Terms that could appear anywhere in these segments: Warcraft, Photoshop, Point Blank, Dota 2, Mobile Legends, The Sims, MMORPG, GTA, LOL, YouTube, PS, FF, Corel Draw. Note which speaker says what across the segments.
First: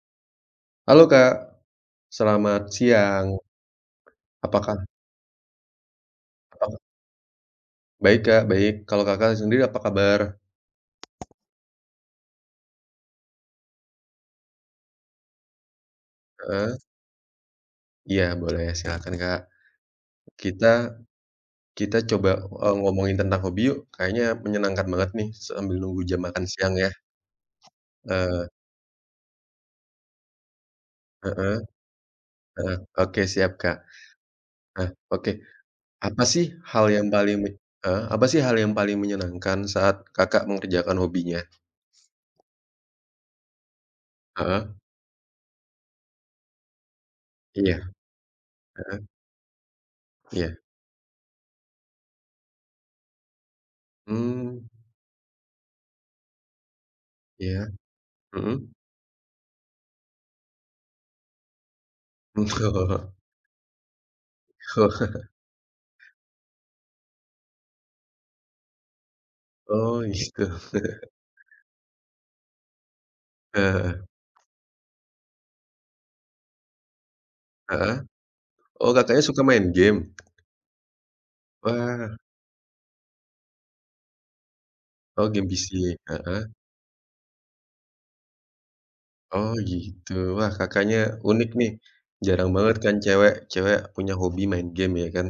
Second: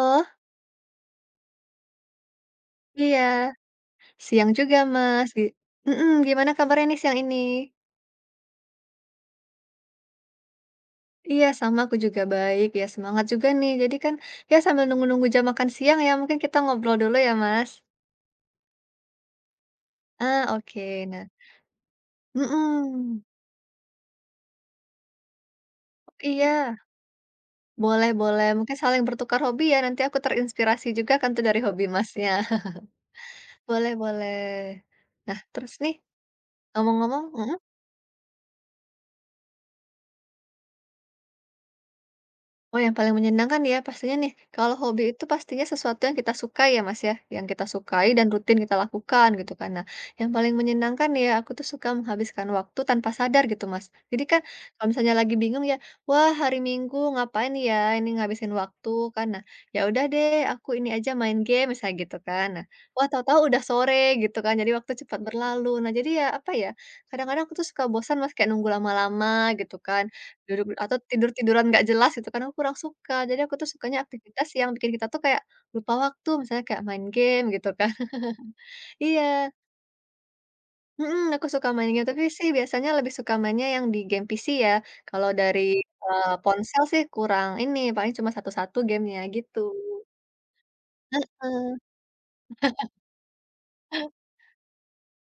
Speaker 1: Oh,
Speaker 2: Halo Kak, selamat siang.
Speaker 1: iya. Siang juga,
Speaker 2: Apakah
Speaker 1: Mas, gimana kabarnya
Speaker 2: apakah
Speaker 1: nih siang ini?
Speaker 2: baik Kak, baik. Kalau Kakak sendiri apa kabar?
Speaker 1: Iya, sama aku juga baik, ya semangat juga nih. Jadi kan, ya sambil nunggu-nunggu jam makan siang ya, mungkin kita
Speaker 2: Heeh,
Speaker 1: ngobrol dulu ya, Mas?
Speaker 2: iya boleh silakan Kak.
Speaker 1: Ah,
Speaker 2: Kita
Speaker 1: oke. Nah
Speaker 2: kita coba, ngomongin
Speaker 1: mhm,
Speaker 2: tentang hobi yuk, kayaknya menyenangkan banget nih sambil nunggu jam makan siang
Speaker 1: iya,
Speaker 2: ya.
Speaker 1: boleh boleh.
Speaker 2: Eee,
Speaker 1: Mungkin saling bertukar hobi ya, nanti aku terinspirasi juga kan tuh
Speaker 2: heeh
Speaker 1: dari hobi Masnya.
Speaker 2: heeh, oke siap Kak.
Speaker 1: Boleh boleh.
Speaker 2: Nah, oke,
Speaker 1: Nah, terus nih
Speaker 2: apa sih hal yang
Speaker 1: ngomong-ngomong?
Speaker 2: paling me heeh, apa sih hal yang paling menyenangkan saat Kakak mengerjakan hobinya?
Speaker 1: Oh, yang paling menyenangkan ya pastinya nih,
Speaker 2: Heeh,
Speaker 1: kalau hobi itu pastinya sesuatu yang kita sukai ya Mas ya, yang kita
Speaker 2: iya,
Speaker 1: sukai dan rutin kita
Speaker 2: heeh,
Speaker 1: lakukan gitu kan. Nah, yang paling
Speaker 2: iya.
Speaker 1: menyenangkan ya aku tuh suka menghabiskan waktu tanpa sadar gitu Mas. Jadi kan
Speaker 2: Mmm,
Speaker 1: kalau misalnya lagi bingung ya, wah hari Minggu ngapain
Speaker 2: iya,
Speaker 1: ya ini ngabisin
Speaker 2: mhm.
Speaker 1: waktu kan. Nah, ya udah deh aku ini aja main game misalnya gitu kan. Nah, wah
Speaker 2: Oh,
Speaker 1: tahu-tahu udah sore gitu kan. Jadi waktu cepat
Speaker 2: oh,
Speaker 1: berlalu. Nah, jadi ya apa ya, kadang-kadang aku tuh suka bosan Mas kayak nunggu lama-lama gitu
Speaker 2: oh
Speaker 1: kan.
Speaker 2: gitu.
Speaker 1: Duduk atau tidur-tiduran nggak jelas gitu kan, aku kurang suka. Jadi aku tuh sukanya
Speaker 2: Heeh
Speaker 1: aktivitas yang bikin kita tuh kayak lupa waktu, misalnya kayak main game gitu kan.
Speaker 2: heeh. Oh, Kakaknya suka
Speaker 1: Iya,
Speaker 2: main game?
Speaker 1: mhm, aku suka main game,
Speaker 2: Wah,
Speaker 1: tapi sih biasanya lebih suka mainnya yang di game PC ya.
Speaker 2: oh
Speaker 1: Kalau
Speaker 2: game
Speaker 1: dari,
Speaker 2: PC, heeh.
Speaker 1: ponsel sih kurang ini, paling cuma satu-satu gamenya
Speaker 2: Oh
Speaker 1: gitu.
Speaker 2: gitu. Wah, Kakaknya unik nih,
Speaker 1: Heeh.
Speaker 2: jarang banget kan cewek cewek punya hobi main game ya kan?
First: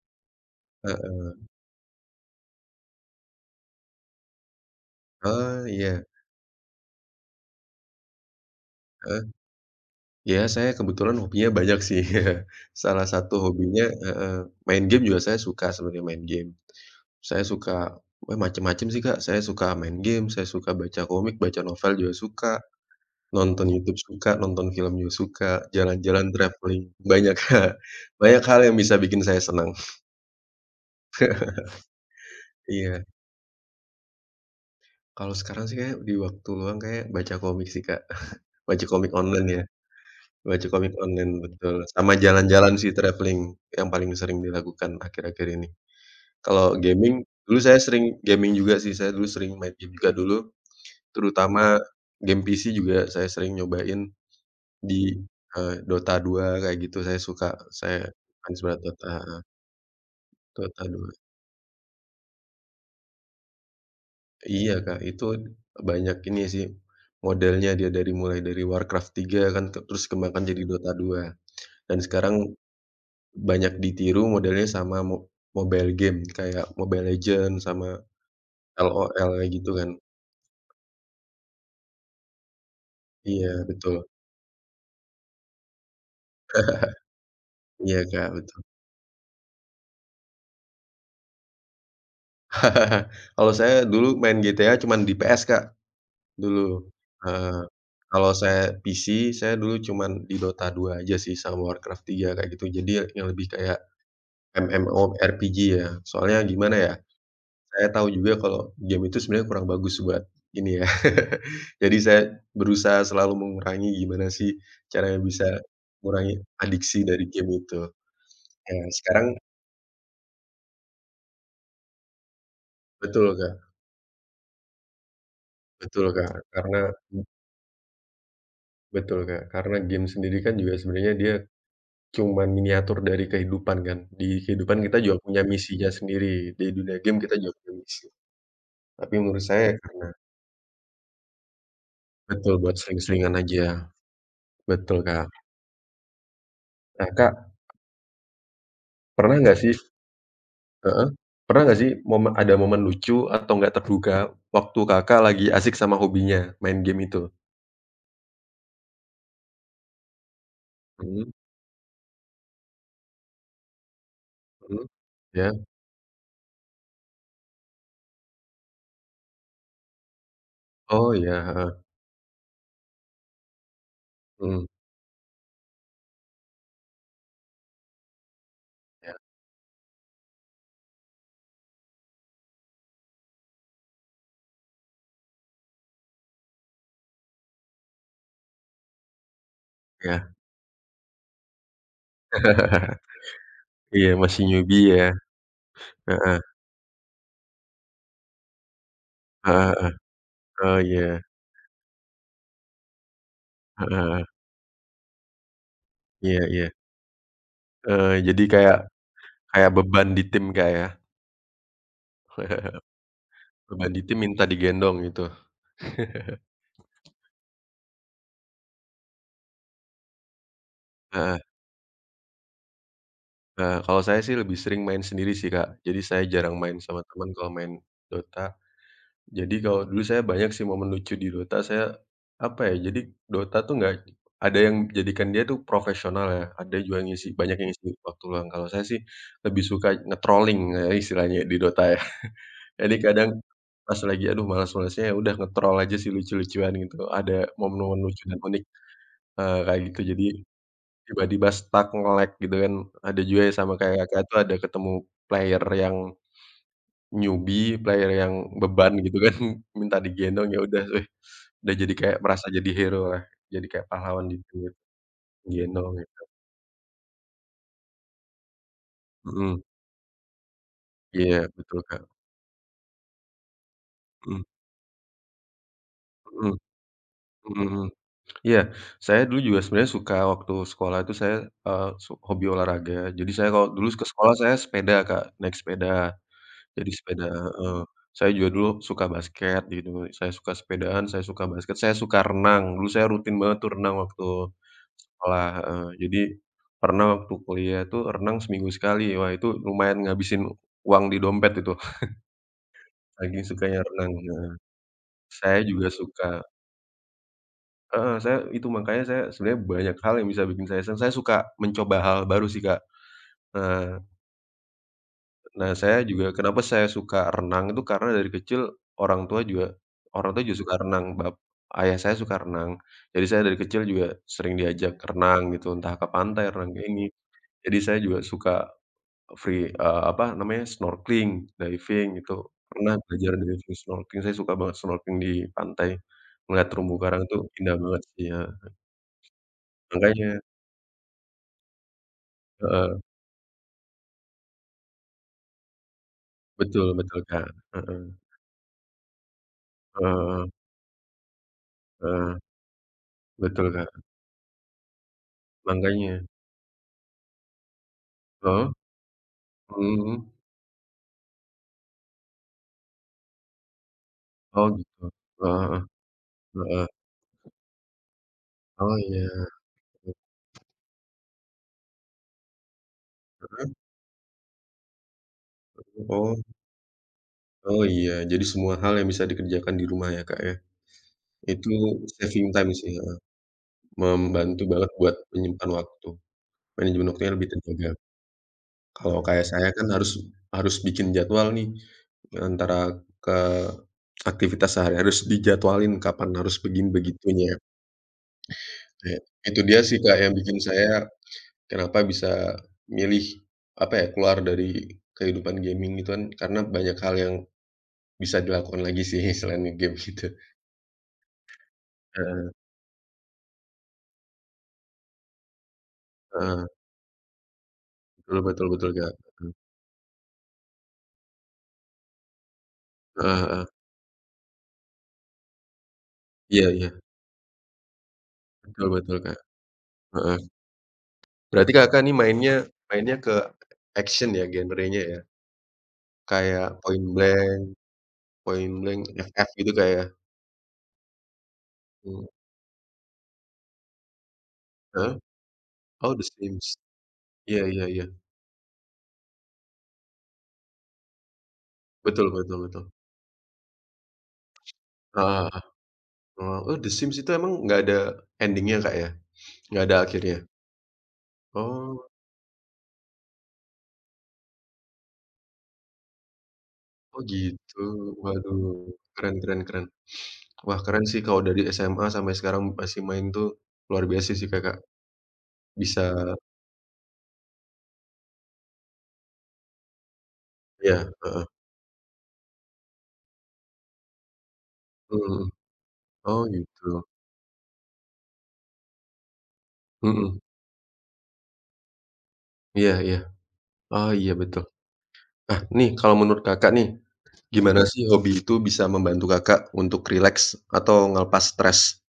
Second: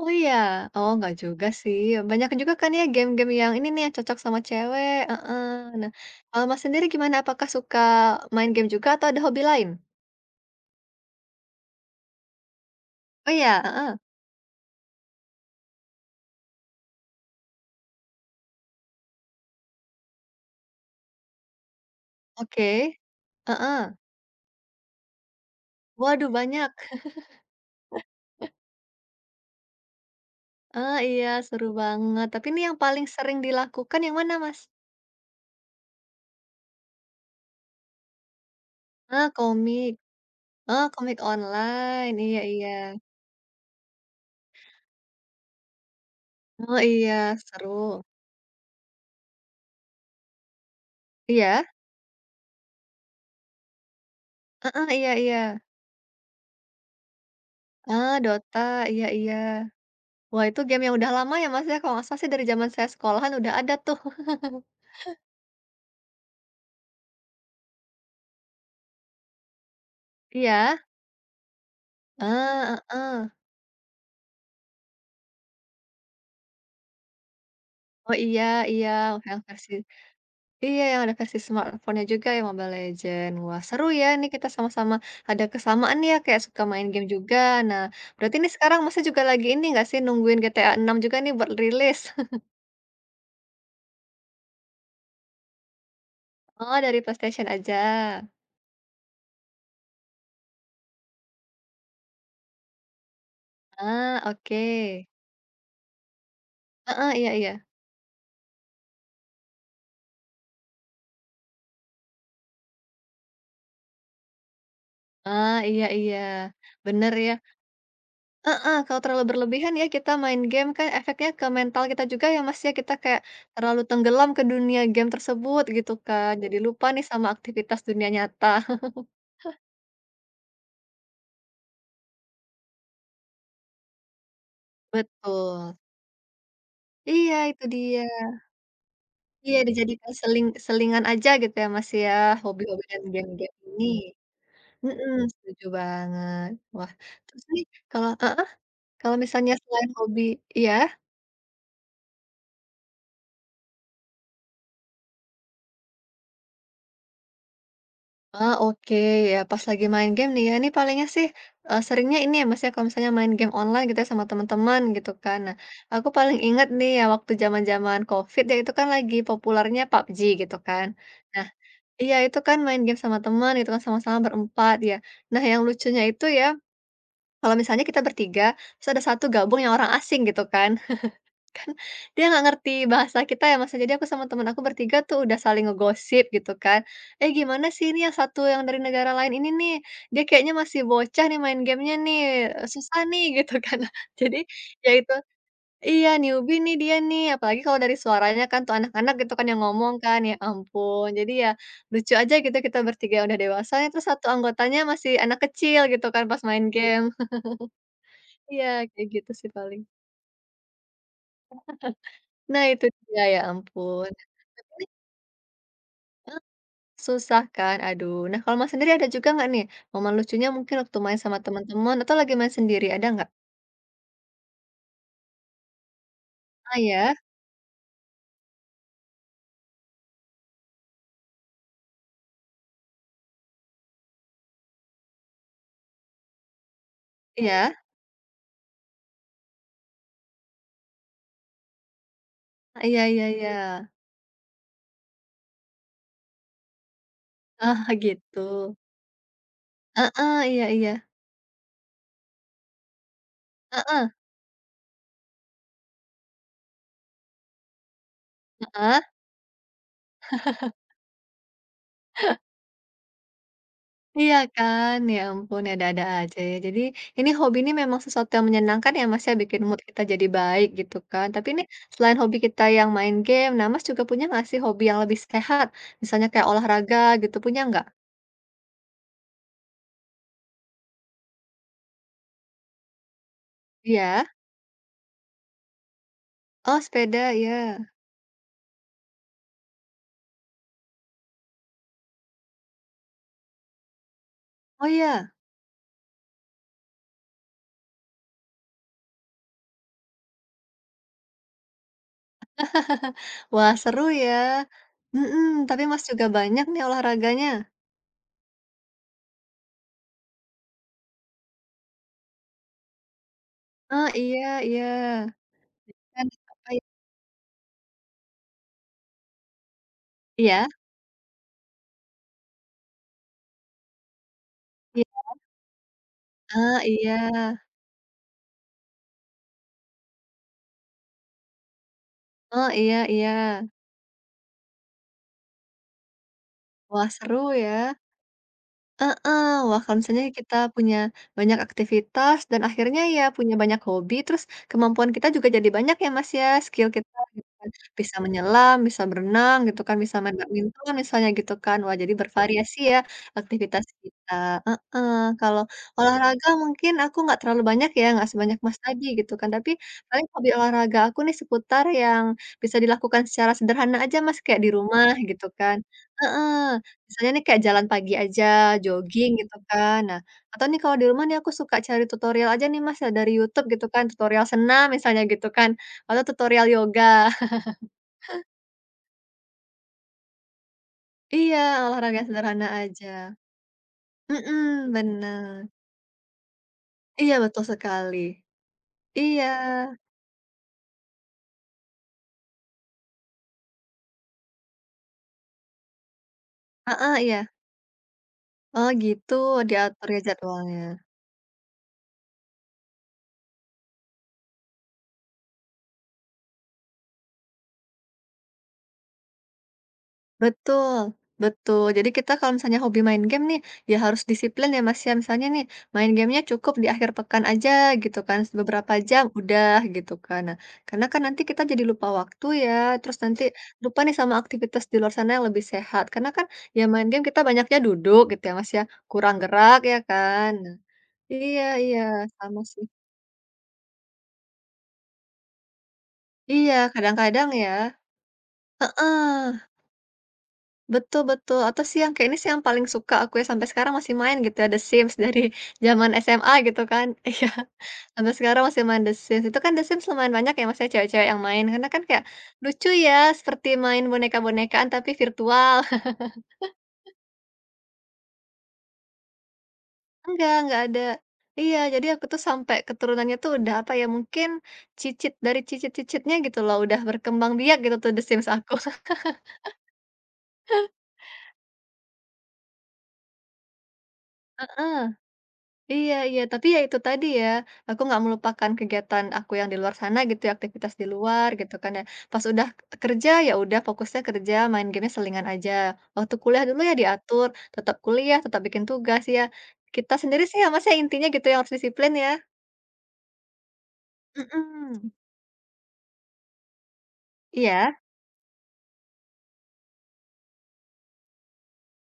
Speaker 1: Oh iya? Oh nggak
Speaker 2: Heeh.
Speaker 1: juga sih, banyak juga kan ya game-game yang ini nih yang cocok sama cewek, heeh.
Speaker 2: Oh
Speaker 1: Nah,
Speaker 2: iya,
Speaker 1: kalau Mas sendiri gimana? Apakah suka main game juga atau ada
Speaker 2: heeh.
Speaker 1: hobi lain?
Speaker 2: Ya saya kebetulan hobinya banyak sih. Salah
Speaker 1: Oh
Speaker 2: satu
Speaker 1: iya?
Speaker 2: hobinya
Speaker 1: Heeh.
Speaker 2: heeh, main game juga saya suka sebenarnya main game. Saya suka, wah macem-macem sih Kak, saya suka main game, saya suka baca komik, baca novel juga suka.
Speaker 1: Oke.
Speaker 2: Nonton
Speaker 1: Heeh.
Speaker 2: YouTube suka, nonton film juga suka,
Speaker 1: Waduh
Speaker 2: jalan-jalan,
Speaker 1: banyak.
Speaker 2: traveling, banyak Kak, banyak hal yang bisa bikin saya senang.
Speaker 1: Ah iya seru banget. Tapi ini yang
Speaker 2: Iya,
Speaker 1: paling sering dilakukan yang mana, Mas?
Speaker 2: kalau sekarang sih kayak di waktu luang kayak baca komik sih Kak, baca komik
Speaker 1: Ah,
Speaker 2: online ya,
Speaker 1: komik.
Speaker 2: baca
Speaker 1: Ah
Speaker 2: komik
Speaker 1: komik
Speaker 2: online, betul, sama
Speaker 1: online. Iya iya.
Speaker 2: jalan-jalan sih traveling yang paling sering dilakukan akhir-akhir ini. Kalau
Speaker 1: Oh, iya
Speaker 2: gaming, dulu saya
Speaker 1: seru.
Speaker 2: sering gaming juga sih, saya dulu sering main game juga dulu,
Speaker 1: Iya?
Speaker 2: terutama game PC juga saya sering nyobain
Speaker 1: Heeh, iya
Speaker 2: di,
Speaker 1: iya.
Speaker 2: Dota 2 kayak gitu, saya suka, saya
Speaker 1: Ah, Dota.
Speaker 2: fans berat
Speaker 1: Iya iya.
Speaker 2: Dota.
Speaker 1: Wah itu game
Speaker 2: Dota
Speaker 1: yang
Speaker 2: dua,
Speaker 1: udah lama ya, Mas, ya? Kalau nggak salah sih dari zaman saya sekolahan udah ada tuh.
Speaker 2: Iya, Kak, itu banyak ini sih, modelnya dia dari mulai dari Warcraft tiga kan ke terus kembangkan jadi
Speaker 1: Iya?
Speaker 2: Dota dua dan sekarang
Speaker 1: Ah, heeh.
Speaker 2: banyak ditiru modelnya sama mobile game kayak Mobile Legends sama
Speaker 1: Oh iya iya,
Speaker 2: LOL
Speaker 1: yang
Speaker 2: kayak gitu
Speaker 1: versi.
Speaker 2: kan.
Speaker 1: Iya, yang ada versi smartphone-nya juga ya Mobile Legend. Wah,
Speaker 2: Iya,
Speaker 1: seru
Speaker 2: betul.
Speaker 1: ya ini kita sama-sama ada kesamaan nih ya kayak suka main game juga. Nah,
Speaker 2: Iya, Kak,
Speaker 1: berarti ini
Speaker 2: betul.
Speaker 1: sekarang masih juga lagi ini nggak sih nungguin GTA 6 juga nih buat rilis?
Speaker 2: Kalau saya dulu main GTA cuman di PS, Kak,
Speaker 1: Oh,
Speaker 2: dulu.
Speaker 1: dari PlayStation
Speaker 2: Heeh.
Speaker 1: aja.
Speaker 2: Kalau saya PC, saya dulu cuman di Dota dua aja sih sama Warcraft tiga kayak gitu. Jadi yang lebih kayak
Speaker 1: Ah, oke.
Speaker 2: MMORPG ya, soalnya gimana ya,
Speaker 1: Heeh, iya iya.
Speaker 2: saya tahu juga kalau game itu sebenarnya kurang bagus buat ini ya, jadi saya berusaha selalu mengurangi gimana sih caranya bisa
Speaker 1: Ah, iya iya.
Speaker 2: mengurangi adiksi
Speaker 1: Bener
Speaker 2: dari
Speaker 1: ya.
Speaker 2: game itu.
Speaker 1: Heeh,
Speaker 2: Ya
Speaker 1: kalau terlalu
Speaker 2: sekarang
Speaker 1: berlebihan ya kita main game kan efeknya ke mental kita juga ya Mas ya. Kita kayak
Speaker 2: betul Kak
Speaker 1: terlalu tenggelam ke dunia game tersebut gitu
Speaker 2: betul
Speaker 1: kan.
Speaker 2: Kak,
Speaker 1: Jadi
Speaker 2: karena
Speaker 1: lupa nih
Speaker 2: mmm,
Speaker 1: sama aktivitas dunia nyata.
Speaker 2: betul Kak, karena game sendiri kan juga sebenarnya dia cuman miniatur dari kehidupan kan, di kehidupan kita juga punya
Speaker 1: Betul.
Speaker 2: misinya sendiri, di dunia game kita
Speaker 1: Iya
Speaker 2: juga
Speaker 1: itu
Speaker 2: punya
Speaker 1: dia.
Speaker 2: misi. Tapi menurut
Speaker 1: Iya
Speaker 2: saya karena
Speaker 1: dijadikan selingan aja gitu ya Mas ya,
Speaker 2: betul buat
Speaker 1: hobi-hobi dan
Speaker 2: sering-seringan
Speaker 1: game-game
Speaker 2: aja,
Speaker 1: ini.
Speaker 2: betul
Speaker 1: Mhm,
Speaker 2: Kak.
Speaker 1: setuju banget. Wah,
Speaker 2: Nah
Speaker 1: terus
Speaker 2: Kak
Speaker 1: nih heeh, kalau
Speaker 2: Pernah
Speaker 1: misalnya
Speaker 2: nggak sih
Speaker 1: selain hobi. Iya?
Speaker 2: heeh, pernah nggak sih momen ada momen lucu atau nggak terduga waktu Kakak lagi asik sama hobinya, main game itu?
Speaker 1: Ah, oke, ya pas lagi main game nih ya, ini palingnya sih,
Speaker 2: Mhm
Speaker 1: seringnya ini ya Mas ya kalau misalnya main game online gitu ya sama teman-teman
Speaker 2: mhm,
Speaker 1: gitu kan.
Speaker 2: iya,
Speaker 1: Nah, aku paling inget nih ya waktu zaman-zaman COVID ya itu kan lagi populernya PUBG gitu kan.
Speaker 2: oh iya,
Speaker 1: Nah,
Speaker 2: heeh,
Speaker 1: iya, itu kan main game sama teman gitu kan, sama-sama
Speaker 2: mhm,
Speaker 1: berempat ya. Nah, yang lucunya itu ya, kalau misalnya kita bertiga, terus ada
Speaker 2: iya
Speaker 1: satu gabung yang orang asing gitu kan. Dia nggak ngerti bahasa kita ya, Mas, ya. Jadi aku sama teman aku bertiga tuh udah saling ngegosip gitu kan. Eh, gimana sih ini yang satu yang dari negara lain ini nih? Dia
Speaker 2: iya.
Speaker 1: kayaknya masih bocah nih main gamenya nih, susah nih gitu kan.
Speaker 2: Iya,
Speaker 1: Jadi,
Speaker 2: masih
Speaker 1: ya
Speaker 2: newbie ya,
Speaker 1: itu, iya,
Speaker 2: heeh
Speaker 1: newbie nih dia nih, apalagi kalau dari suaranya kan tuh anak-anak gitu kan yang
Speaker 2: heeh heeh,
Speaker 1: ngomong kan, ya
Speaker 2: oh iya,
Speaker 1: ampun. Jadi ya lucu aja gitu kita bertiga yang udah dewasa,
Speaker 2: heeh
Speaker 1: terus satu
Speaker 2: heeh,
Speaker 1: anggotanya masih anak kecil gitu kan
Speaker 2: iya
Speaker 1: pas main
Speaker 2: iya,
Speaker 1: game.
Speaker 2: jadi
Speaker 1: Iya,
Speaker 2: kayak
Speaker 1: kayak gitu sih
Speaker 2: kayak
Speaker 1: paling.
Speaker 2: beban di tim Kak ya?
Speaker 1: Nah itu dia, ya
Speaker 2: Beban di
Speaker 1: ampun.
Speaker 2: tim minta digendong gitu,
Speaker 1: Susah kan, aduh. Nah kalau Mas sendiri ada juga nggak nih, momen lucunya mungkin waktu main sama
Speaker 2: heeh
Speaker 1: teman-teman atau lagi main sendiri, ada nggak?
Speaker 2: heeh, kalau saya sih lebih sering main sendiri sih Kak, jadi saya jarang main
Speaker 1: Ah
Speaker 2: sama
Speaker 1: ya?
Speaker 2: teman kalau main Dota. Jadi kalau dulu saya banyak sih momen lucu di Dota, saya apa ya, jadi Dota tuh nggak ada yang jadikan dia tuh profesional ya, ada juga yang ngisi banyak yang
Speaker 1: Iya?
Speaker 2: ngisi waktu luang. Kalau saya sih lebih suka nge-trolling ya istilahnya di Dota ya.
Speaker 1: Ah,
Speaker 2: Jadi
Speaker 1: iya iya
Speaker 2: kadang
Speaker 1: iya.
Speaker 2: pas lagi aduh malas-malasnya ya udah nge-troll aja sih lucu-lucuan gitu, ada
Speaker 1: Ah
Speaker 2: momen-momen lucu dan
Speaker 1: gitu.
Speaker 2: unik, kayak gitu.
Speaker 1: Ah
Speaker 2: Jadi
Speaker 1: ah, iya iya.
Speaker 2: tiba-tiba stuck, nge-lag gitu kan, ada juga ya sama
Speaker 1: Ah
Speaker 2: kayak
Speaker 1: ah.
Speaker 2: Kakak tuh ada ketemu player yang Newbie, player yang beban
Speaker 1: Ah, ah.
Speaker 2: gitu kan, minta digendong, ya udah weh, udah jadi kayak merasa jadi hero lah, jadi kayak pahlawan
Speaker 1: Iya
Speaker 2: gitu,
Speaker 1: kan, ya ampun ya
Speaker 2: gendong
Speaker 1: ada-ada
Speaker 2: gitu.
Speaker 1: aja ya. Jadi ini hobi ini memang sesuatu yang menyenangkan ya Mas ya,
Speaker 2: Mhm,
Speaker 1: bikin mood kita jadi baik gitu kan.
Speaker 2: iya
Speaker 1: Tapi ini
Speaker 2: betul, Kak,
Speaker 1: selain hobi kita yang main game, nah Mas juga punya
Speaker 2: mhm
Speaker 1: nggak sih hobi yang lebih sehat? Misalnya kayak
Speaker 2: mhm
Speaker 1: olahraga gitu, punya
Speaker 2: mhm
Speaker 1: nggak?
Speaker 2: mhm. Iya, saya dulu juga sebenarnya suka waktu sekolah itu saya, eee, su hobi olahraga, jadi saya kalau dulu ke
Speaker 1: Iya?
Speaker 2: sekolah saya sepeda, Kak, naik sepeda.
Speaker 1: Oh
Speaker 2: Jadi
Speaker 1: sepeda,
Speaker 2: sepeda
Speaker 1: ya.
Speaker 2: heeh. Saya juga dulu suka basket gitu, saya suka sepedaan, saya suka basket, saya suka renang. Dulu saya rutin banget tuh renang waktu
Speaker 1: Oh iya?
Speaker 2: sekolah heeh. Jadi pernah waktu kuliah tuh renang seminggu sekali. Wah, itu lumayan ngabisin uang di dompet itu, saking
Speaker 1: Wah
Speaker 2: sukanya
Speaker 1: seru
Speaker 2: renang, heeh.
Speaker 1: ya.
Speaker 2: Saya
Speaker 1: Mhm, tapi
Speaker 2: juga
Speaker 1: Mas juga
Speaker 2: suka
Speaker 1: banyak nih olahraganya.
Speaker 2: heeh, saya itu makanya saya sebenarnya banyak hal yang bisa bikin saya senang. Saya suka mencoba hal baru sih, Kak. Nah
Speaker 1: Ah iya iya.
Speaker 2: Nah, saya
Speaker 1: Kan
Speaker 2: juga kenapa
Speaker 1: apa ya,
Speaker 2: saya suka renang itu karena dari kecil orang tua juga orang tua juga
Speaker 1: iya?
Speaker 2: suka renang, ayah saya suka renang. Jadi saya dari kecil juga sering diajak
Speaker 1: Iya.
Speaker 2: renang gitu, entah ke pantai, renang
Speaker 1: Ah
Speaker 2: ke ini.
Speaker 1: iya.
Speaker 2: Jadi saya juga suka free, eee, apa namanya, snorkeling, diving gitu
Speaker 1: Oh
Speaker 2: pernah
Speaker 1: iya iya.
Speaker 2: belajar diving, snorkeling, saya suka banget snorkeling di pantai, ngeliat terumbu
Speaker 1: Wah
Speaker 2: karang itu
Speaker 1: seru
Speaker 2: indah
Speaker 1: ya.
Speaker 2: banget sih, heeh.
Speaker 1: Heeh, wah kalau misalnya
Speaker 2: Makanya
Speaker 1: kita punya banyak aktivitas dan akhirnya
Speaker 2: heeh,
Speaker 1: ya punya banyak hobi, terus kemampuan kita juga jadi banyak ya Mas ya, skill
Speaker 2: betul
Speaker 1: kita
Speaker 2: betul,
Speaker 1: gitu
Speaker 2: Kak,
Speaker 1: kan. Bisa menyelam, bisa berenang gitu kan, bisa
Speaker 2: heeh
Speaker 1: main
Speaker 2: heeh
Speaker 1: badminton misalnya gitu kan. Wah jadi
Speaker 2: heeh,
Speaker 1: bervariasi ya
Speaker 2: betul,
Speaker 1: aktivitas
Speaker 2: Kak,
Speaker 1: kita, heeh. Kalau
Speaker 2: makanya
Speaker 1: olahraga mungkin aku nggak terlalu banyak ya, nggak sebanyak
Speaker 2: heeh,
Speaker 1: Mas tadi gitu kan, tapi
Speaker 2: mhm
Speaker 1: paling
Speaker 2: mhm.
Speaker 1: hobi olahraga aku nih seputar yang bisa dilakukan secara sederhana aja Mas, kayak di
Speaker 2: Oh gitu,
Speaker 1: rumah gitu kan.
Speaker 2: heeh heeh
Speaker 1: Heeh.
Speaker 2: heeh.
Speaker 1: Misalnya nih kayak jalan pagi aja,
Speaker 2: Oh iya,
Speaker 1: jogging gitu kan. Nah, atau nih kalau di rumah nih aku suka cari tutorial aja nih Mas, ya dari YouTube
Speaker 2: Heeh.
Speaker 1: gitu kan, tutorial senam misalnya gitu kan, atau
Speaker 2: oh
Speaker 1: tutorial yoga.
Speaker 2: oh iya, jadi semua hal yang bisa dikerjakan di rumah ya, Kak, ya,
Speaker 1: Iya,
Speaker 2: itu
Speaker 1: olahraga
Speaker 2: saving
Speaker 1: sederhana
Speaker 2: time sih, heeh,
Speaker 1: aja.
Speaker 2: membantu banget
Speaker 1: Mhm,
Speaker 2: buat
Speaker 1: bener.
Speaker 2: menyimpan waktu, manajemen waktunya
Speaker 1: Iya,
Speaker 2: lebih
Speaker 1: betul
Speaker 2: terjaga.
Speaker 1: sekali.
Speaker 2: Kalau kayak
Speaker 1: Iya,
Speaker 2: saya kan harus harus bikin jadwal nih, antara ke aktivitas sehari harus dijadwalin kapan harus begini
Speaker 1: ah ah, iya.
Speaker 2: begitunya,
Speaker 1: Oh
Speaker 2: kayak
Speaker 1: gitu,
Speaker 2: itu dia sih,
Speaker 1: diatur
Speaker 2: Kak,
Speaker 1: ya
Speaker 2: yang bikin
Speaker 1: jadwalnya.
Speaker 2: saya kenapa bisa milih, apa ya, keluar dari kehidupan gaming itu kan karena banyak hal yang Bisa dilakukan lagi sih selain nge-game gitu.
Speaker 1: Betul, betul. Jadi kita
Speaker 2: Heeh
Speaker 1: kalau misalnya hobi main game nih, ya harus disiplin ya Mas ya. Misalnya nih, main gamenya
Speaker 2: heeh,
Speaker 1: cukup di akhir pekan aja gitu kan,
Speaker 2: betul betul betul,
Speaker 1: beberapa
Speaker 2: Kak,
Speaker 1: jam
Speaker 2: mhm,
Speaker 1: udah gitu kan. Nah, karena kan nanti kita jadi lupa waktu ya, terus nanti
Speaker 2: heeh heeh,
Speaker 1: lupa nih sama aktivitas di luar sana yang lebih sehat. Karena kan
Speaker 2: iya
Speaker 1: ya
Speaker 2: iya,
Speaker 1: main game kita banyaknya duduk gitu ya Mas ya,
Speaker 2: betul betul,
Speaker 1: kurang
Speaker 2: Kak,
Speaker 1: gerak ya
Speaker 2: heeh.
Speaker 1: kan. Nah, iya,
Speaker 2: Berarti
Speaker 1: iya,
Speaker 2: Kakak nih mainnya
Speaker 1: sama sih.
Speaker 2: mainnya ke action ya genrenya ya? Kayak
Speaker 1: Iya, kadang-kadang ya.
Speaker 2: Point Blank, FF
Speaker 1: Heeh.
Speaker 2: gitu, Kak, ya?
Speaker 1: Betul betul, atau sih yang kayak
Speaker 2: Mmm,
Speaker 1: ini sih yang paling suka aku ya, sampai sekarang masih main gitu ya, The Sims
Speaker 2: heeh?
Speaker 1: dari zaman
Speaker 2: Oh, The
Speaker 1: SMA
Speaker 2: Sims.
Speaker 1: gitu kan. Iya,
Speaker 2: Iya iya iya,
Speaker 1: sampai sekarang masih main The Sims. Itu kan The Sims lumayan banyak ya, Mas, ya, cewek-cewek yang main, karena kan kayak
Speaker 2: betul betul betul,
Speaker 1: lucu ya, seperti main boneka-bonekaan tapi
Speaker 2: heeh heeh,
Speaker 1: virtual.
Speaker 2: oh, The Sims itu emang nggak ada ending-nya, Kak, ya? Nggak ada akhirnya?
Speaker 1: Enggak ada. Iya, jadi
Speaker 2: Oh
Speaker 1: aku tuh sampai keturunannya tuh udah apa ya, mungkin cicit dari cicit-cicitnya gitu loh, udah
Speaker 2: oh,
Speaker 1: berkembang biak
Speaker 2: gitu,
Speaker 1: gitu tuh The Sims
Speaker 2: waduh,
Speaker 1: aku.
Speaker 2: keren keren keren. Wah, keren sih kalau dari SMA sampai sekarang masih main tuh luar biasa sih Kakak,
Speaker 1: Heeh.
Speaker 2: bisa
Speaker 1: Iya iya, tapi ya itu tadi ya, aku nggak melupakan kegiatan aku yang di luar sana gitu ya, aktivitas di
Speaker 2: iya, heeh,
Speaker 1: luar gitu kan ya. Pas udah kerja, ya udah fokusnya kerja, main gamenya
Speaker 2: mhm
Speaker 1: selingan
Speaker 2: mhm.
Speaker 1: aja. Waktu
Speaker 2: Oh
Speaker 1: kuliah dulu
Speaker 2: gitu,
Speaker 1: ya diatur, tetap kuliah, tetap bikin tugas ya. Kita
Speaker 2: mhm,
Speaker 1: sendiri sih ya Mas ya, intinya gitu yang harus disiplin ya.
Speaker 2: iya iya, oh iya betul.
Speaker 1: Mhm,
Speaker 2: Nah nih kalau menurut Kakak nih, gimana
Speaker 1: iya?
Speaker 2: sih hobi itu bisa membantu Kakak untuk rileks atau ngelepas stres?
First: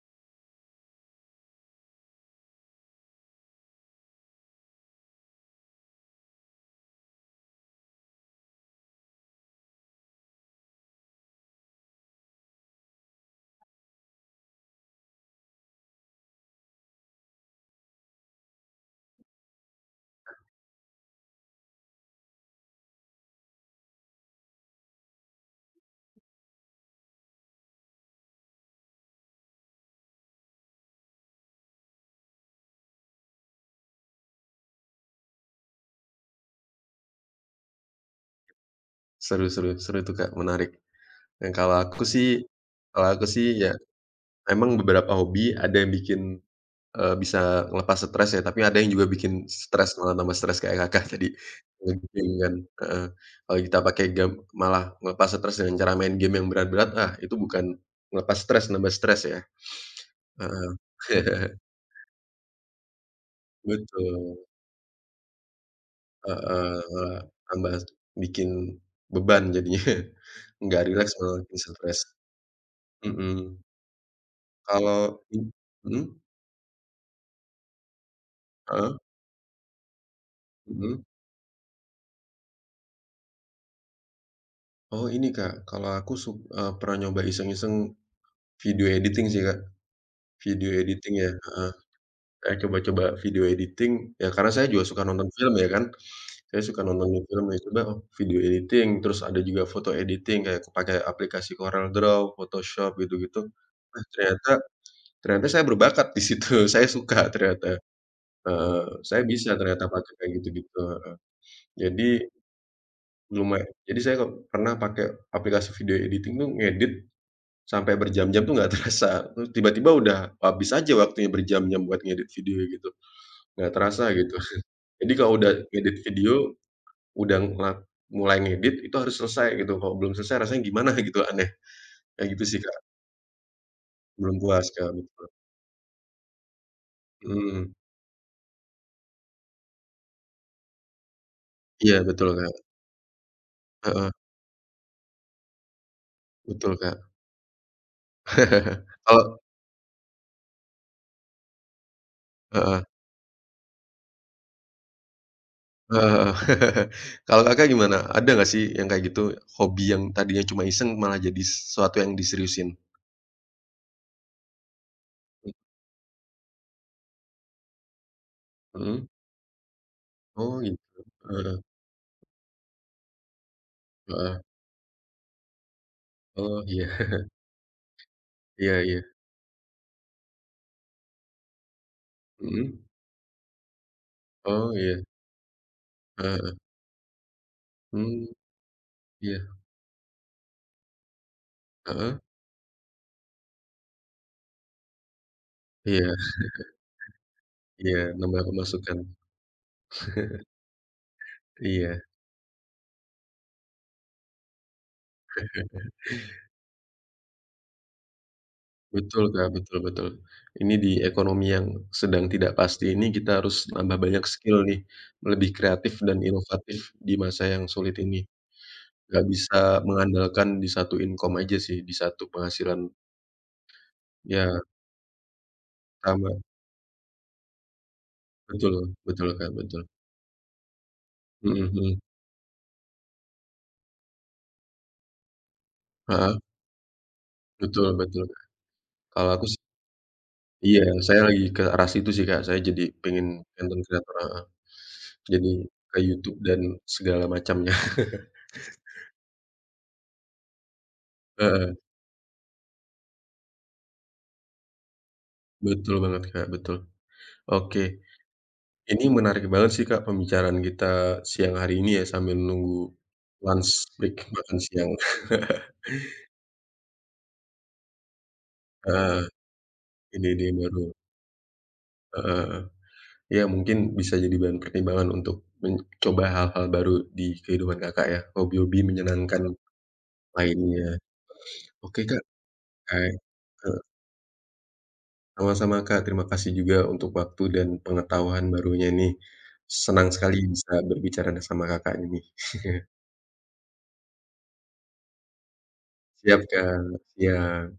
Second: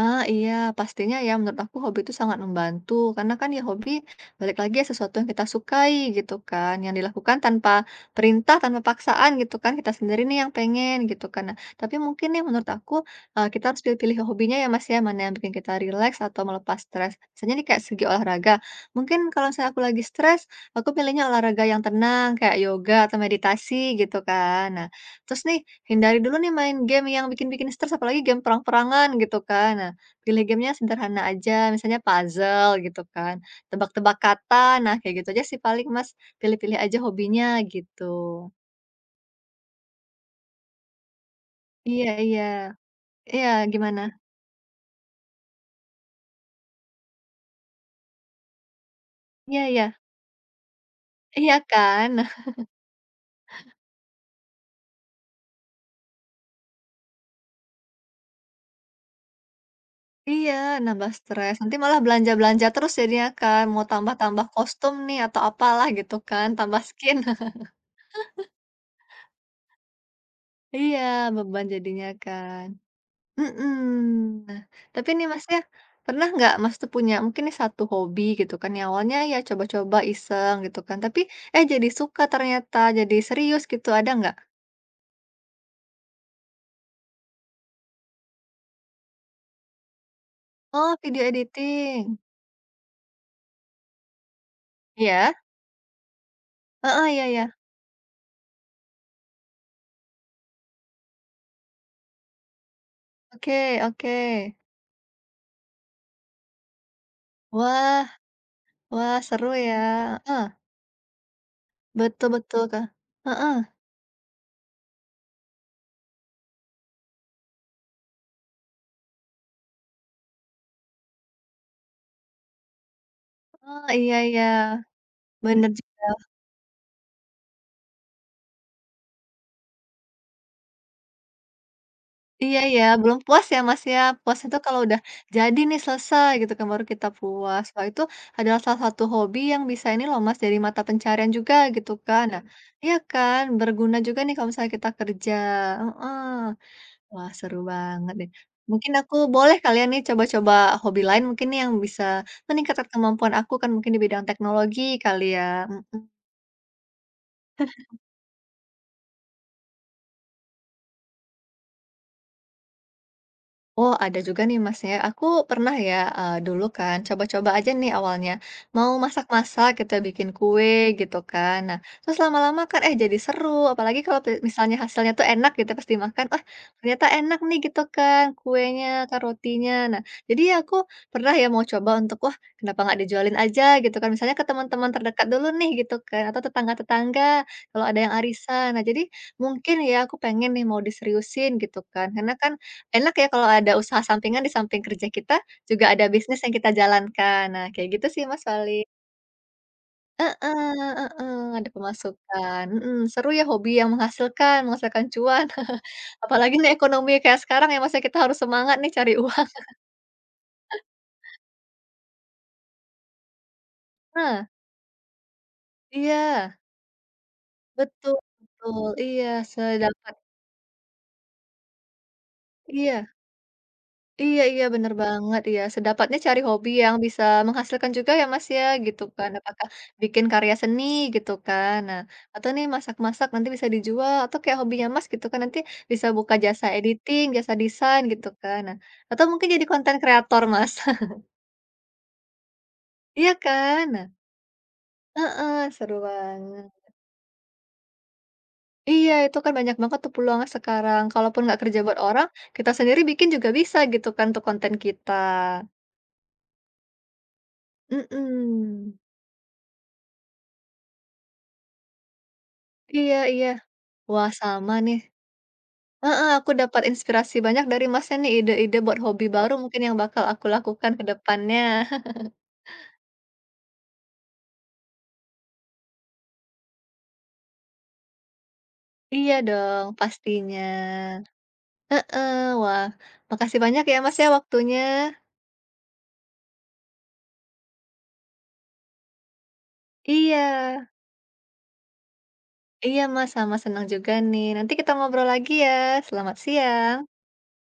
Speaker 1: Ah, iya, pastinya ya menurut aku hobi itu sangat membantu karena kan ya hobi balik lagi ya sesuatu yang kita sukai gitu kan, yang dilakukan tanpa perintah, tanpa paksaan gitu kan, kita sendiri nih yang pengen gitu kan. Nah, tapi mungkin nih menurut aku kita harus pilih-pilih hobinya ya Mas ya, mana yang bikin kita rileks atau melepas stres. Misalnya nih kayak segi olahraga, mungkin kalau aku lagi stres, aku pilihnya olahraga yang tenang kayak yoga atau meditasi gitu kan. Nah, terus nih hindari dulu nih main game yang bikin-bikin stres, apalagi game perang-perangan gitu kan. Nah, pilih gamenya sederhana aja, misalnya puzzle gitu kan, tebak-tebak kata, nah kayak gitu aja sih paling Mas, pilih-pilih aja hobinya gitu.
Speaker 2: Seru seru seru tuh Kak, menarik. Dan kalau aku
Speaker 1: Iya
Speaker 2: sih
Speaker 1: iya.
Speaker 2: kalau aku
Speaker 1: Iya,
Speaker 2: sih ya
Speaker 1: gimana?
Speaker 2: emang beberapa hobi ada yang bikin bisa ngelepas stres ya, tapi ada yang juga bikin
Speaker 1: Iya iya.
Speaker 2: stres, malah nambah stres kayak Kakak tadi,
Speaker 1: Iya kan? Nah
Speaker 2: nge-game kan, heeh. Kalau kita pakai game malah ngelepas stres dengan cara main game yang berat-berat, ah itu bukan ngelepas stres, nambah stres ya,
Speaker 1: iya,
Speaker 2: heeh.
Speaker 1: nambah stres, nanti malah belanja-belanja terus jadinya kan, mau
Speaker 2: Betul,
Speaker 1: tambah-tambah kostum nih atau apalah gitu kan,
Speaker 2: heeh
Speaker 1: tambah
Speaker 2: heeh,
Speaker 1: skin.
Speaker 2: tambah bikin beban jadinya, nggak
Speaker 1: Iya,
Speaker 2: rileks malah bikin
Speaker 1: beban
Speaker 2: stres,
Speaker 1: jadinya kan.
Speaker 2: mhm.
Speaker 1: Mhm. Nah,
Speaker 2: Kalau
Speaker 1: tapi nih
Speaker 2: i
Speaker 1: Masnya,
Speaker 2: mhm,
Speaker 1: pernah nggak Mas tuh punya mungkin nih satu hobi gitu kan, yang
Speaker 2: heeh,
Speaker 1: awalnya ya coba-coba iseng gitu kan,
Speaker 2: mhm.
Speaker 1: tapi eh jadi suka ternyata, jadi serius gitu, ada nggak?
Speaker 2: Oh ini Kak, kalau aku suk eee, pernah nyoba iseng-iseng video editing sih Kak. Video
Speaker 1: Oh,
Speaker 2: editing
Speaker 1: video
Speaker 2: ya, heeh.
Speaker 1: editing.
Speaker 2: Saya coba-coba video editing, ya karena saya juga suka nonton
Speaker 1: Iya?
Speaker 2: film ya kan, saya suka
Speaker 1: Heeh,
Speaker 2: nontonin
Speaker 1: iya
Speaker 2: film
Speaker 1: iya.
Speaker 2: ya coba, oh video editing, terus ada juga foto editing kayak pakai aplikasi Corel Draw, Photoshop gitu-gitu.
Speaker 1: Oke
Speaker 2: Nah
Speaker 1: oke.
Speaker 2: ternyata ternyata saya berbakat di situ, saya suka ternyata,
Speaker 1: Wah
Speaker 2: heeh,
Speaker 1: wah
Speaker 2: saya
Speaker 1: seru
Speaker 2: bisa
Speaker 1: ya.
Speaker 2: ternyata pakai kayak
Speaker 1: Heeh.
Speaker 2: gitu-gitu, heeh. Jadi
Speaker 1: Betul betul, Kak. Heeh.
Speaker 2: lumaya jadi saya kok pernah pakai aplikasi video editing tuh ngedit sampai berjam-jam tuh nggak terasa, terus tiba-tiba udah habis aja waktunya berjam-jam buat ngedit video gitu. Nggak
Speaker 1: Oh,
Speaker 2: terasa
Speaker 1: iya
Speaker 2: gitu.
Speaker 1: iya.
Speaker 2: Jadi kalau udah
Speaker 1: Bener.
Speaker 2: ngedit video, udah ngelak mulai ngedit itu harus selesai gitu, kalau belum selesai rasanya gimana gitu, aneh. Kayak gitu
Speaker 1: Iya
Speaker 2: sih, Kak,
Speaker 1: ya, belum puas ya, Mas, ya.
Speaker 2: belum
Speaker 1: Puas itu
Speaker 2: puas,
Speaker 1: kalau
Speaker 2: Kak,
Speaker 1: udah
Speaker 2: betul.
Speaker 1: jadi nih, selesai gitu kan, baru kita puas.
Speaker 2: Mhm,
Speaker 1: Wah, itu adalah salah satu hobi yang bisa ini loh, Mas, dari mata pencarian juga gitu
Speaker 2: iya
Speaker 1: kan.
Speaker 2: betul,
Speaker 1: Nah,
Speaker 2: Kak,
Speaker 1: mhm, iya kan, berguna
Speaker 2: heeh,
Speaker 1: juga nih kalau misalnya kita kerja, heeh.
Speaker 2: betul, Kak.
Speaker 1: Wah, seru banget deh. Mungkin aku
Speaker 2: Kalau
Speaker 1: boleh kalian nih coba-coba hobi lain mungkin nih yang bisa
Speaker 2: heeh,
Speaker 1: meningkatkan kemampuan aku kan mungkin di bidang teknologi kali ya? Mhm.
Speaker 2: heeh heeh. Kalau Kakak gimana? Ada nggak sih yang kayak gitu, hobi yang tadinya cuma iseng malah jadi sesuatu yang diseriusin?
Speaker 1: Oh, ada juga nih, Mas, ya. Aku pernah ya, dulu kan coba-coba aja nih awalnya, mau
Speaker 2: Mhm,
Speaker 1: masak-masak gitu ya, bikin
Speaker 2: oh
Speaker 1: kue
Speaker 2: gitu,
Speaker 1: gitu kan.
Speaker 2: heeh
Speaker 1: Nah, terus lama-lama kan, eh, jadi seru, apalagi kalau
Speaker 2: heeh,
Speaker 1: misalnya hasilnya tuh enak gitu pas dimakan, "Wah,
Speaker 2: oh iya,
Speaker 1: ternyata enak nih," gitu kan,
Speaker 2: iya
Speaker 1: kuenya
Speaker 2: iya,
Speaker 1: kan, rotinya. Nah, jadi ya aku pernah ya mau coba untuk, "Wah,
Speaker 2: mhm,
Speaker 1: kenapa nggak dijualin aja?" Gitu kan, misalnya ke
Speaker 2: oh
Speaker 1: teman-teman
Speaker 2: iya,
Speaker 1: terdekat dulu nih gitu kan,
Speaker 2: heeh
Speaker 1: atau
Speaker 2: heeh,
Speaker 1: tetangga-tetangga kalau ada yang
Speaker 2: mmm,
Speaker 1: arisan. Nah, jadi
Speaker 2: iya,
Speaker 1: mungkin ya aku pengen nih mau diseriusin gitu kan,
Speaker 2: heeh.
Speaker 1: karena kan enak ya kalau ada usaha sampingan di samping kerja kita, juga ada
Speaker 2: Iya
Speaker 1: bisnis yang kita jalankan. Nah, kayak
Speaker 2: iya,
Speaker 1: gitu sih Mas
Speaker 2: nambah
Speaker 1: paling.
Speaker 2: pemasukan.
Speaker 1: Heeh heeh, ada
Speaker 2: Iya,
Speaker 1: pemasukan, mhm, seru ya hobi yang menghasilkan menghasilkan cuan. Apalagi nih ekonomi kayak sekarang ya masa kita harus semangat nih cari
Speaker 2: betul
Speaker 1: uang.
Speaker 2: Kak, betul betul. Ini di ekonomi yang sedang tidak pasti ini kita harus nambah banyak
Speaker 1: Nah,
Speaker 2: skill nih, lebih kreatif dan
Speaker 1: iya,
Speaker 2: inovatif di masa yang sulit
Speaker 1: betul
Speaker 2: ini.
Speaker 1: betul,
Speaker 2: Gak
Speaker 1: iya,
Speaker 2: bisa
Speaker 1: sedapat
Speaker 2: mengandalkan di satu income aja sih, di satu penghasilan
Speaker 1: iya. Iya
Speaker 2: ya
Speaker 1: iya, bener banget, iya. Sedapatnya
Speaker 2: sama.
Speaker 1: cari hobi yang bisa menghasilkan juga ya, Mas, ya,
Speaker 2: Betul
Speaker 1: gitu
Speaker 2: betul
Speaker 1: kan.
Speaker 2: Kak,
Speaker 1: Apakah
Speaker 2: betul.
Speaker 1: bikin karya seni gitu
Speaker 2: Mhm
Speaker 1: kan.
Speaker 2: mhm.
Speaker 1: Nah, atau nih masak-masak nanti bisa dijual, atau kayak hobinya Mas gitu kan, nanti bisa buka
Speaker 2: Heeh,
Speaker 1: jasa editing, jasa
Speaker 2: betul
Speaker 1: desain
Speaker 2: betul.
Speaker 1: gitu kan. Nah, atau
Speaker 2: Kalau aku
Speaker 1: mungkin
Speaker 2: sih
Speaker 1: jadi konten kreator, Mas.
Speaker 2: iya, saya lagi ke arah situ sih Kak, saya jadi pengen
Speaker 1: Iya
Speaker 2: content
Speaker 1: kan?
Speaker 2: creator heeh.
Speaker 1: Nah
Speaker 2: Jadi
Speaker 1: heeh, seru
Speaker 2: ke YouTube dan
Speaker 1: banget.
Speaker 2: segala macamnya.
Speaker 1: Iya, itu kan banyak banget tuh peluangnya sekarang. Kalaupun nggak
Speaker 2: Heeh.
Speaker 1: kerja buat orang, kita sendiri bikin juga bisa gitu kan untuk konten kita.
Speaker 2: Betul banget, Kak, betul. Oke,
Speaker 1: Mhm.
Speaker 2: ini menarik banget sih, Kak, pembicaraan kita siang hari ini ya, sambil nunggu
Speaker 1: Iya iya.
Speaker 2: lunch break
Speaker 1: Wah,
Speaker 2: makan
Speaker 1: sama
Speaker 2: siang.
Speaker 1: nih. Heeh, aku dapat inspirasi banyak dari Masnya nih, ide-ide buat
Speaker 2: Heeh,
Speaker 1: hobi baru mungkin yang bakal
Speaker 2: ide-ide
Speaker 1: aku
Speaker 2: yang baru,
Speaker 1: lakukan ke depannya.
Speaker 2: heeh Ya mungkin bisa jadi bahan pertimbangan untuk mencoba hal-hal baru di kehidupan Kakak ya, hobi-hobi
Speaker 1: Iya
Speaker 2: menyenangkan
Speaker 1: dong, pastinya.
Speaker 2: lainnya. Oke, Kak,
Speaker 1: Heeh, wah,
Speaker 2: eee,
Speaker 1: makasih
Speaker 2: eee,
Speaker 1: banyak ya Mas ya waktunya.
Speaker 2: sama-sama, Kak, terima kasih juga untuk waktu dan pengetahuan barunya nih. Senang sekali
Speaker 1: Iya,
Speaker 2: bisa berbicara sama Kakak ini.
Speaker 1: iya Mas, sama senang juga nih. Nanti kita ngobrol lagi ya. Selamat
Speaker 2: Siap, Kak,
Speaker 1: siang.
Speaker 2: siap.